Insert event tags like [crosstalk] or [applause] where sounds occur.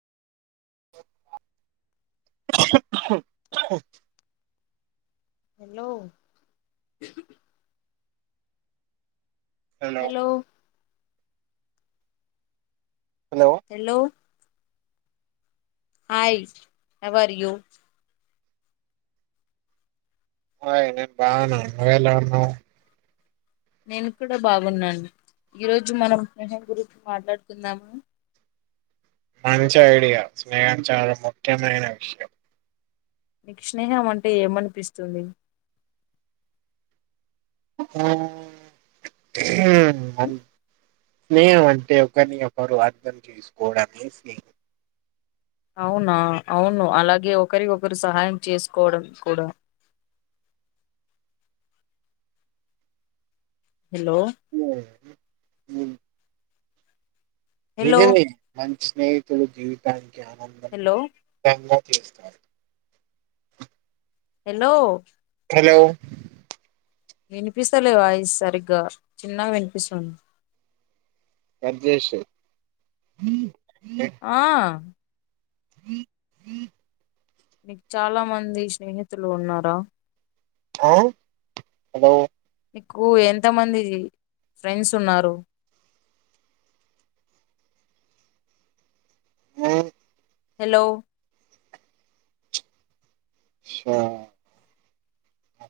Hello hello hello hi how are you hi నేను బాగానే నువ్వు ఎలా ఉన్నావ్ నేను కూడా బాగున్నాను. ఈరోజు మనం స్నేహం గురించి మాట్లాడుకుందామా మంచి ఐడియా, స్నేహం చాలా ముఖ్యమైన విషయం నీకు స్నేహం అంటే ఏమనిపిస్తుంది? ఆ ఉహ్ స్నేహం అంటే ఒకరిని ఒకరు అర్థం చేసుకోవడమే స్నేహం అవునా అవును అలాగే ఒకరికొకరు సహాయం చేసుకోవడం కూడా హలో ఆ హలో నిజమే మంచి స్నేహితులు జీవితానికి ఆనందం హలో ార్ హలో హలో వినిపిస్తలేవాయిస్ సరిగ్గా చిన్నగా వినిపిస్తుంది దయచేసి ఆ హ జ [inaudible] నీకు చాలా మంది స్నేహితులు ఉన్నారా హ హలో మీకు ఎంతమంది ఫ్రెండ్స్ ఉన్నారు ఆ హలో స